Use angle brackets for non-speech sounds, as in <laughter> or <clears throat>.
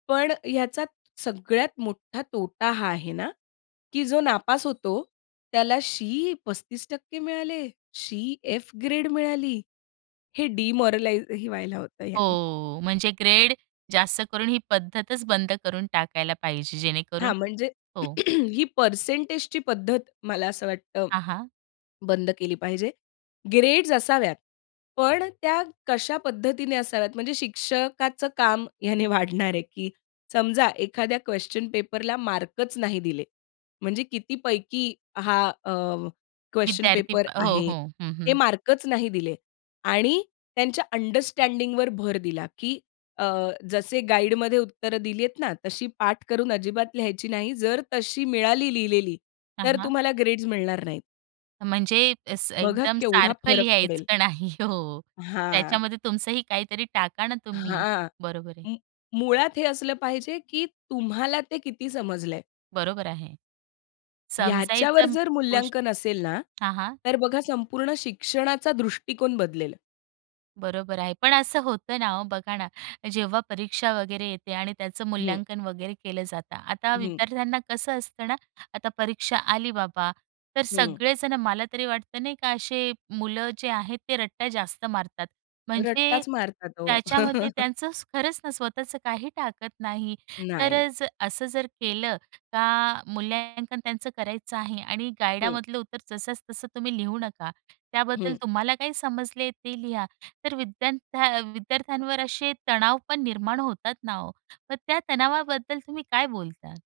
पण ह्याच्यात सगळ्यात मोठा तोटा हा आहे ना, की जो नापास होतो, त्याला शी 35 टक्के मिळाले, शी एफ ग्रेड मिळाली, हे डिमोरलाईज ही व्हायला होतं ह्याने. हो, म्हणजे ग्रेड जास्त करून ही पद्धतच बंद करून टाकायला पाहिजे, जेणेकरून हां, म्हणजे हो. <clears throat> ही पर्सेंटेजची पद्धत मला असं वाटतं, हां, हां. बंद केली पाहिजे. ग्रेड्स असाव्यात पण त्या कशा पद्धतीने असाव्यात, म्हणजे शिक्षकाचं काम ह्याने वाढणार आहे, की समजा एखाद्या क्वेशन पेपरला मार्कच नाही दिले, म्हणजे किती पैकी हा अ, क्वेशन विद्यार्थी पेपर हो, आहे हो, हं, हे हं. मार्कच नाही दिले आणि त्यांच्या अंडरस्टँडिंगवर भर दिला, की अ, जसे गाईडमध्ये उत्तर दिलीये ना, तशी पाठ करून अजिबात लिहायची नाही जर तशी मिळाली लिहिलेली, हां, तर हां. तुम्हाला ग्रेड्स मिळणार नाहीत. म्हणजे, स बघा, एकदम केवढा सारखं फरक पडेल. लिहायचं नाही हो. हां. त्याच्यामध्ये तुमचंही काहीतरी टाका ना, तुम्ही हां, बरोबर आहे. मु मुळात, हे असलं पाहिजे, की तुम्हाला ते किती समजलंय. बरोबर आहे, याच्यावर समजायचं जर गोष्ट मूल्यांकन असेल ना, हां, हां. तर बघा संपूर्ण शिक्षणाचा दृष्टिकोन बदलेल. बरोबर आहे पण असं होतं ना हो, बघा ना जेव्हा परीक्षा वगैरे येते आणि त्याचं हं. मूल्यांकन वगैरे केलं जातं. आता हं. विद्यार्थ्यांना कसं असतं ना, आता परीक्षा आली बाबा, तर हं. सगळे जण मला तरी वाटतं नाही का, असे मुलं जे आहेत ते रट्टा जास्त मारतात. म्हणजे रट्टाच मारतात हो. त्याच्यामध्ये <chuckles> त्यांचं खरंच ना, स्वतःचं काही टाकत नाही तर नाही. अ, असं जर केलं का, मूल्यांकन त्यांचं करायचं आहे आणि हं. गाईडामधलं उत्तर जसंच तसं तुम्ही लिहू नका त्याबद्दल हं. तुम्हाला काही समजले, ते लिहा तर विद्यार्थ्या विद्यार्थ्यांवर असे तणाव पण निर्माण होतात ना हो, मग त्या तणावाबद्दल तुम्ही काय बोलता?